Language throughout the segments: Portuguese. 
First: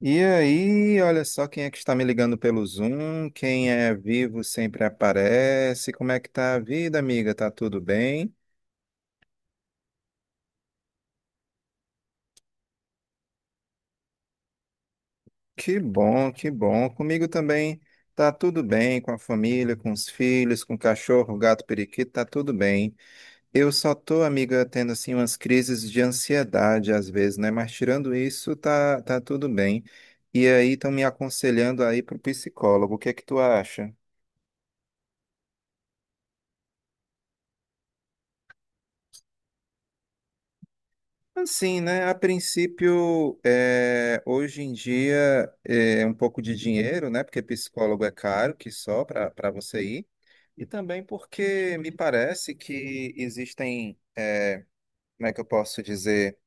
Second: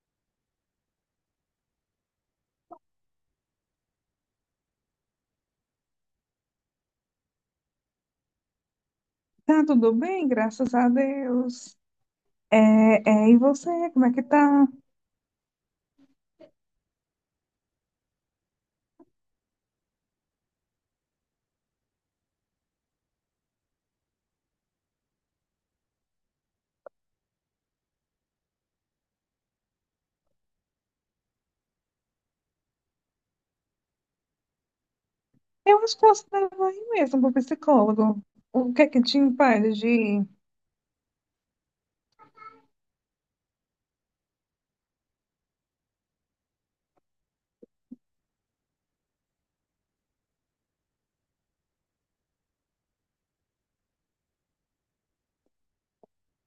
E aí, olha só quem é que está me ligando pelo Zoom. Quem é vivo sempre aparece. Como é que tá a vida, amiga? Tá tudo bem? Tá tudo bem, graças a Deus. É, e você, como é que tá? Que bom, que bom. Comigo também tá tudo bem, com a família, com os filhos, com o cachorro, o gato, o periquito, tá tudo bem. Eu só tô, amiga, tendo assim umas crises de ansiedade às vezes, né? Mas tirando isso, tá tudo bem. E aí estão me aconselhando aí pro psicólogo. O que é que tu acha? Eu acho que você deve ir mesmo pro psicólogo. O que é que te impede de ir? Assim, né? A princípio, hoje em dia, é um pouco de dinheiro, né? Porque psicólogo é caro, que só para você ir. E também porque me parece que existem, como é que eu posso dizer,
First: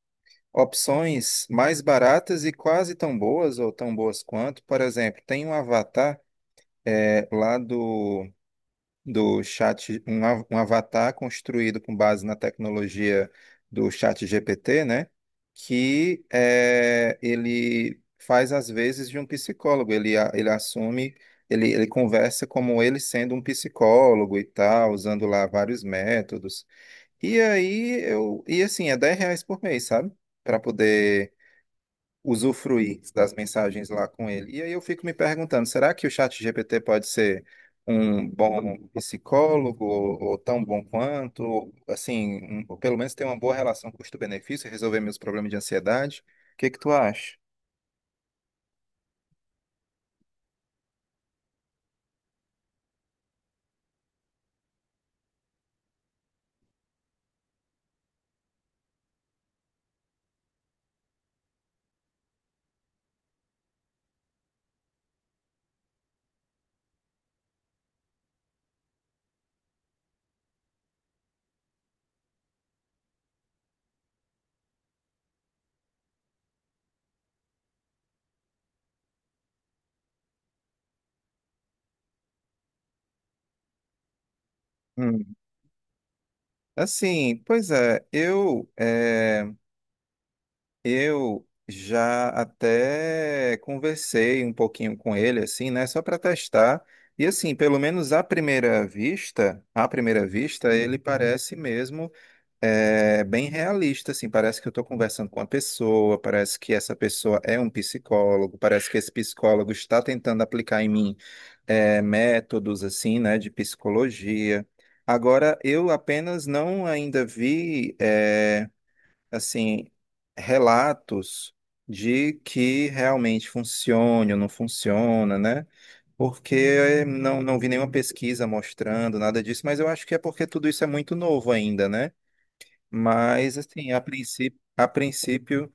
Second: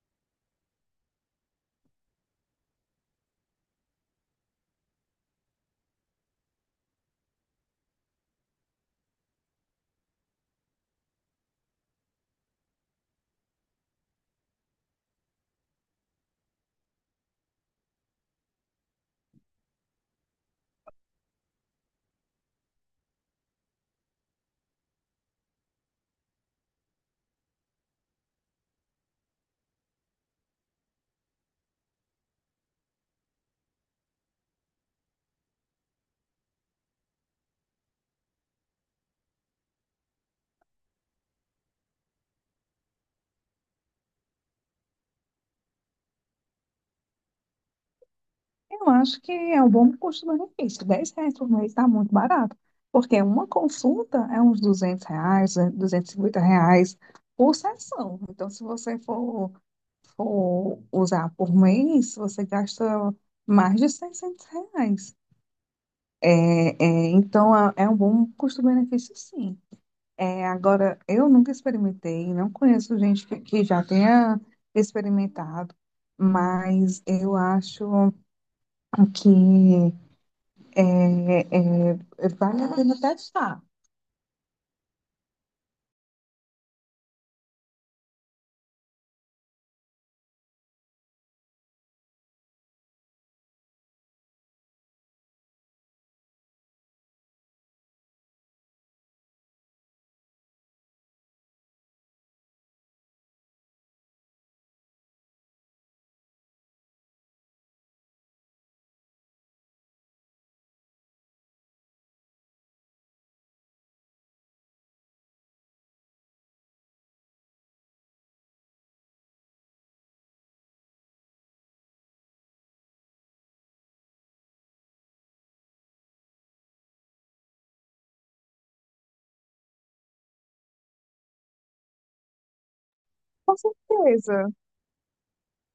opções mais baratas e quase tão boas ou tão boas quanto. Por exemplo, tem um avatar, lá do chat, um avatar construído com base na tecnologia do chat GPT, né? Que é, ele faz às vezes de um psicólogo, ele assume, ele conversa como ele sendo um psicólogo e tal, usando lá vários métodos. E aí e assim, é R$ 10 por mês, sabe? Para poder usufruir das mensagens lá com ele. E aí eu fico me perguntando, será que o ChatGPT pode ser um bom psicólogo ou tão bom quanto, ou, assim, ou pelo menos ter uma boa relação custo-benefício, resolver meus problemas de ansiedade? O que que tu acha? Eu acho que é um bom custo-benefício. R$ 10 por mês tá muito barato. Porque uma consulta é uns R$ 200, R$ 250 por sessão. Então, se você for usar por mês, você gasta mais de R$ 600. É, é, então, é um bom custo-benefício, sim. Agora, eu nunca experimentei, não conheço gente que já tenha experimentado, mas eu acho que é, vale a pena testar. Hum. Assim, pois é, eu já até conversei um pouquinho com ele, assim, né? Só para testar. E assim, pelo menos à primeira vista, ele parece mesmo bem realista, assim. Parece que eu estou conversando com uma pessoa, parece que essa pessoa é um psicólogo, parece que esse psicólogo está tentando aplicar em mim métodos, assim, né, de psicologia. Agora, eu apenas não ainda vi. Assim, relatos de que realmente funciona ou não funciona, né? Porque não vi nenhuma pesquisa mostrando nada disso, mas eu acho que é porque tudo isso é muito novo ainda, né? Com Mas, assim, certeza.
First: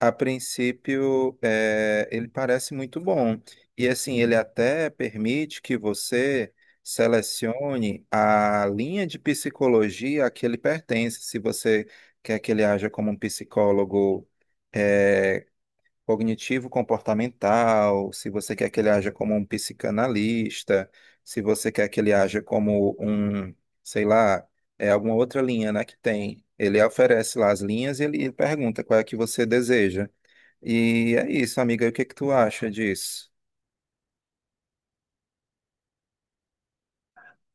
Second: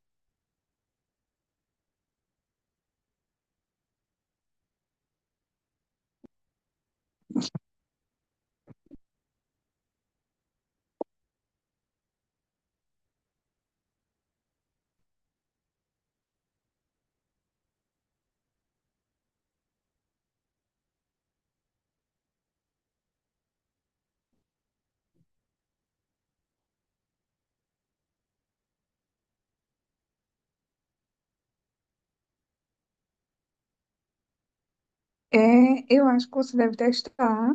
a princípio, ele parece muito bom. E assim, ele até permite que você selecione a linha de psicologia a que ele pertence, se você quer que ele haja como um psicólogo é, cognitivo-comportamental, se você quer que ele haja como um psicanalista, se você quer que ele haja como um, sei lá, é alguma outra linha, né, que tem. Ele oferece lá as linhas e ele pergunta qual é que você deseja. E é isso, amiga. O que que tu acha disso? É, eu acho que você deve testar.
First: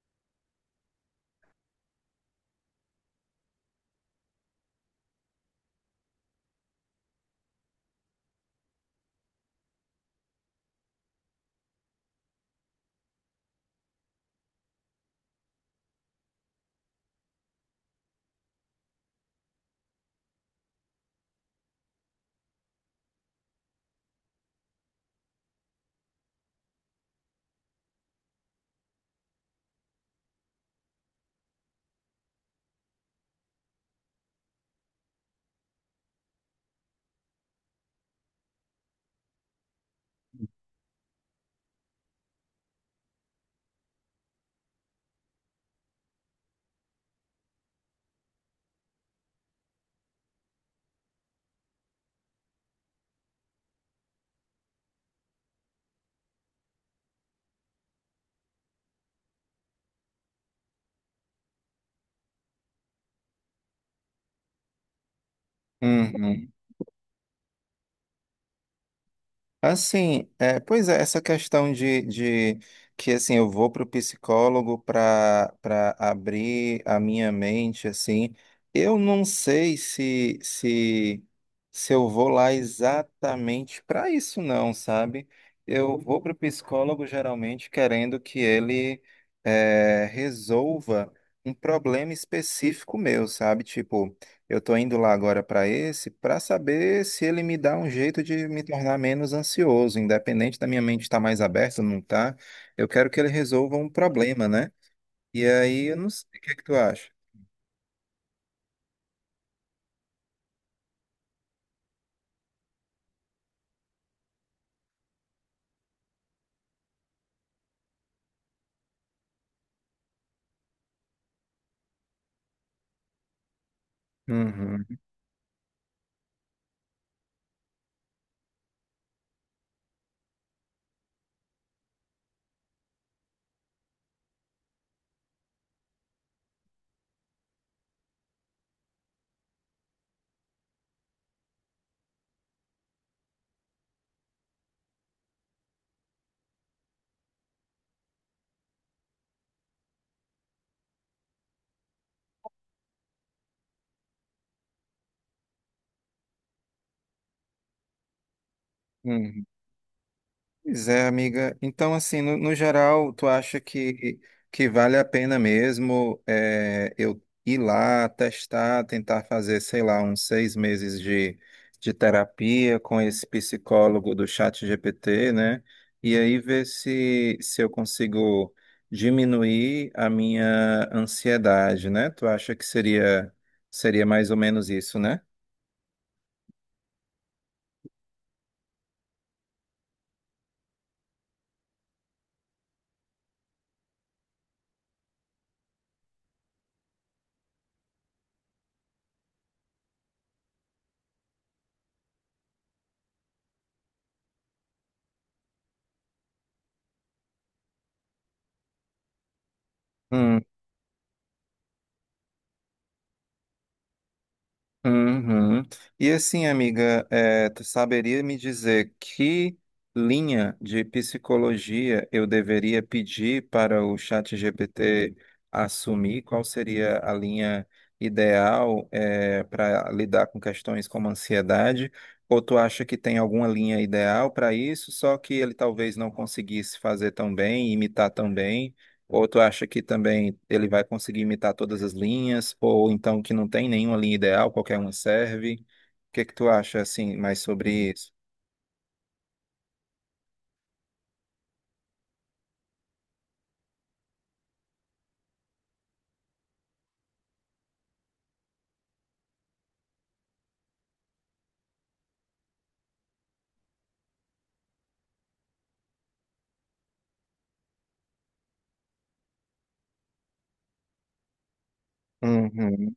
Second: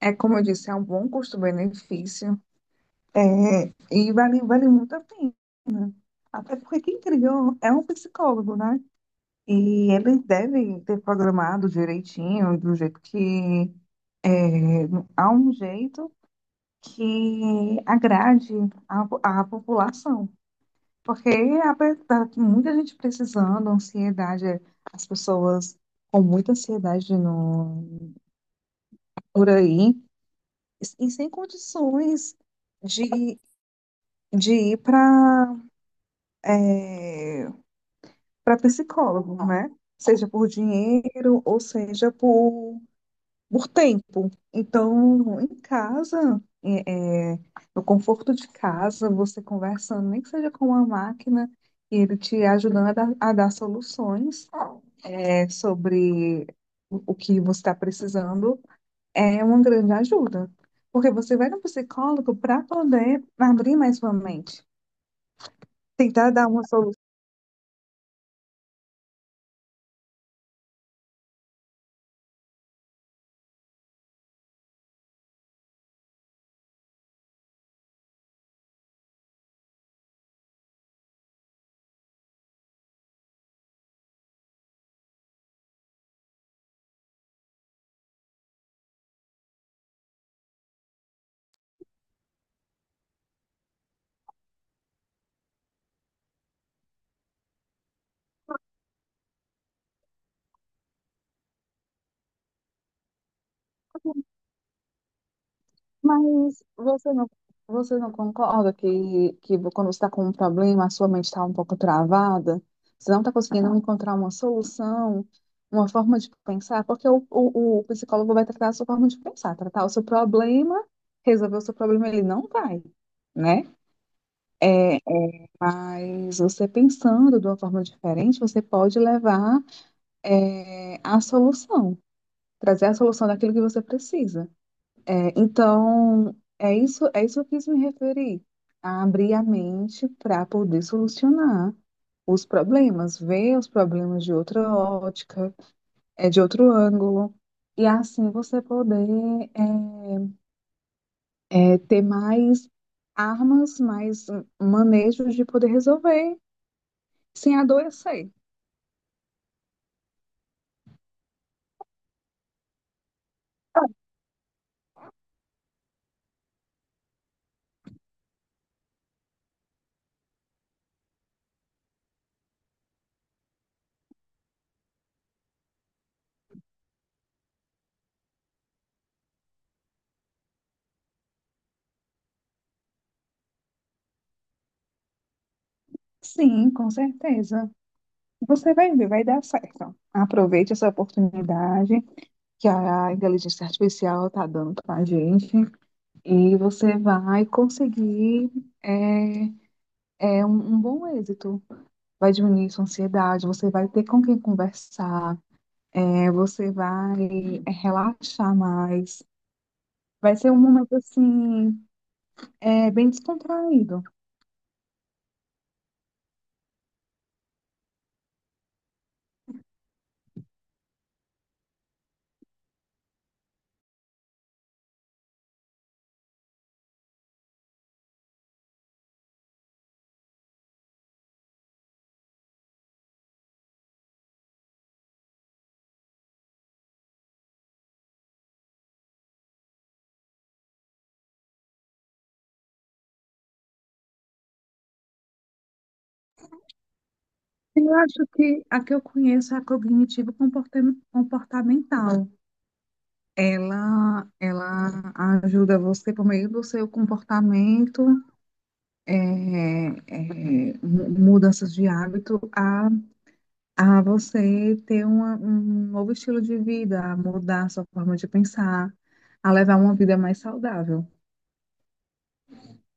É, como eu disse, é um bom custo-benefício. É, e vale muito a pena. Até porque quem criou é um psicólogo, né? E ele deve ter programado direitinho, do jeito que a um jeito que agrade a população. Porque está muita gente precisando, ansiedade, as pessoas com muita ansiedade no, por aí, e sem condições de, de ir para é, para psicólogo, né? Seja por dinheiro ou seja por tempo. Então, em casa, no conforto de casa, você conversando, nem que seja com uma máquina, e ele te ajudando a dar soluções sobre o que você está precisando, é uma grande ajuda. Porque você vai no psicólogo para poder abrir mais sua mente, tentar dar Uhum. uma. Assim, é, pois é, essa questão de que assim eu vou para o psicólogo para abrir a minha mente, assim, eu não sei se eu vou lá exatamente para isso não, sabe? Eu vou para o psicólogo geralmente querendo que ele resolva um problema específico meu, sabe? Tipo eu tô indo lá agora para esse para saber se ele me dá um jeito de me tornar menos ansioso, independente da minha mente estar mais aberta ou não tá. Eu quero que ele resolva um problema, né? E aí eu não sei o que é Mas que tu acha. você não, Você não concorda que quando você está com um problema, a sua mente está um pouco travada? Você não está conseguindo encontrar uma solução, uma forma de pensar? Porque o psicólogo vai tratar a sua forma de pensar, tratar o seu problema, resolver o seu problema, ele não vai, né? Uhum. Mas você pensando de uma forma diferente, você pode levar, a solução, trazer a solução daquilo que você precisa. Então, é isso que eu quis me referir, a abrir a mente para poder solucionar os problemas, ver os problemas de outra ótica, de outro ângulo, e assim você poder ter mais armas, mais manejos de poder resolver sem adoecer. Uhum. Pois é, amiga. Então, assim, no geral, tu acha que vale a pena mesmo eu ir lá, testar, tentar fazer, sei lá, uns 6 meses de terapia com esse psicólogo do chat GPT, né? E aí ver se eu consigo diminuir a minha ansiedade, né? Tu acha que seria, seria mais ou menos isso, né? Sim, com certeza. Você vai ver, vai dar certo. Aproveite essa oportunidade que a inteligência artificial está dando para a gente. E você vai conseguir é, é um, um bom êxito. Vai diminuir sua ansiedade, você vai ter com quem conversar, você vai relaxar mais. Vai Hum. ser um momento assim, bem descontraído. Uhum. E assim, amiga, tu saberia me dizer que linha de psicologia eu deveria pedir para o ChatGPT assumir? Qual seria a linha ideal, para lidar com questões como ansiedade? Ou tu acha que tem alguma linha ideal para isso, só que ele talvez não conseguisse fazer tão bem, imitar tão bem? Ou tu acha que também ele vai conseguir imitar todas as linhas, ou então que não tem nenhuma linha ideal, qualquer uma serve? O que que tu acha assim mais sobre Eu isso? acho que a que eu conheço é a cognitivo comportamental. Ela ajuda você por meio do seu comportamento, é, mudanças de hábito, a você ter um novo estilo de vida, a mudar a sua forma de pensar, a levar uma vida mais saudável. Uhum,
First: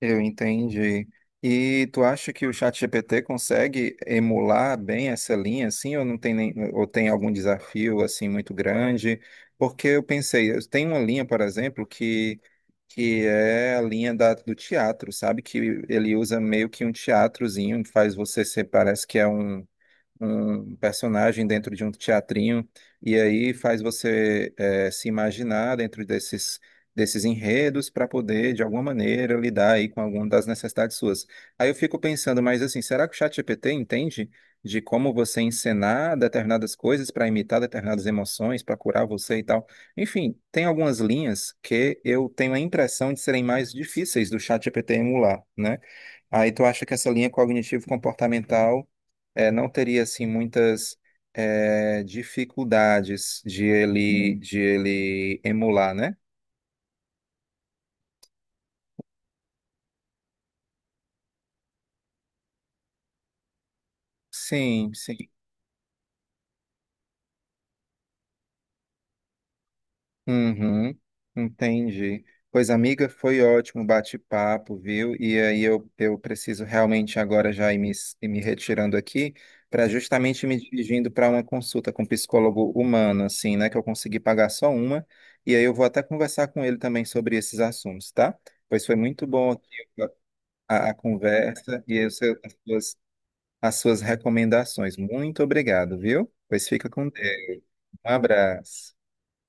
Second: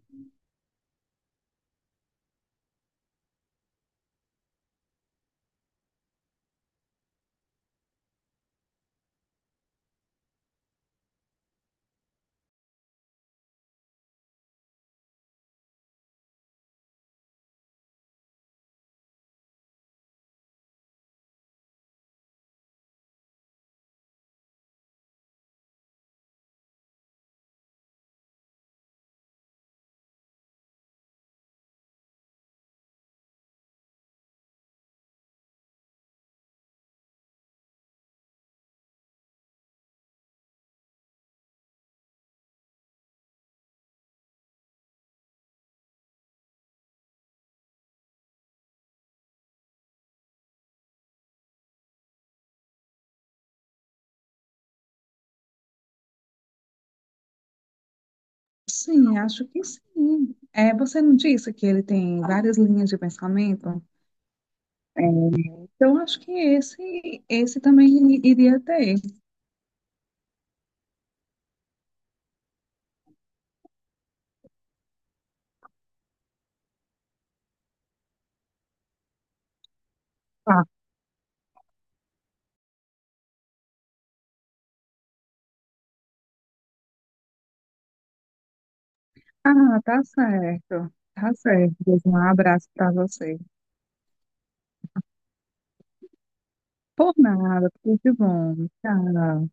eu entendi. E tu acha que o ChatGPT consegue emular bem essa linha, assim, ou não tem nem, ou tem algum desafio assim muito grande? Porque eu pensei, eu tenho uma linha, por exemplo, que é a linha da, do teatro, sabe? Que ele usa meio que um teatrozinho, faz você ser, parece que é um personagem dentro de um teatrinho, e aí faz você se imaginar dentro desses enredos para poder, de alguma maneira, lidar aí com alguma das necessidades suas. Aí eu fico pensando, mas assim, será que o ChatGPT entende de como você encenar determinadas coisas para imitar determinadas emoções, para curar você e tal? Enfim, tem algumas linhas que eu tenho a impressão de serem mais difíceis do ChatGPT emular, né? Aí tu acha que essa linha cognitivo-comportamental não teria assim muitas dificuldades de ele emular, né? Sim, acho que sim. É, você não disse que ele tem várias linhas de pensamento? Sim, É. sim. Então, acho que esse também iria ter. Uhum, entendi. Pois, amiga, foi ótimo o bate-papo, viu? E aí eu preciso realmente agora já ir me retirando aqui para justamente me Tá. dirigindo para uma consulta com um psicólogo humano, assim, né? Que eu consegui pagar só uma. E aí eu vou até conversar com ele também sobre esses assuntos, tá? Pois foi muito bom aqui Ah, tá certo. A Tá certo. conversa e Um os abraço para você. as suas recomendações. Muito obrigado, viu? Pois fica Por com Deus. nada, tudo de Um bom. abraço. Tchau.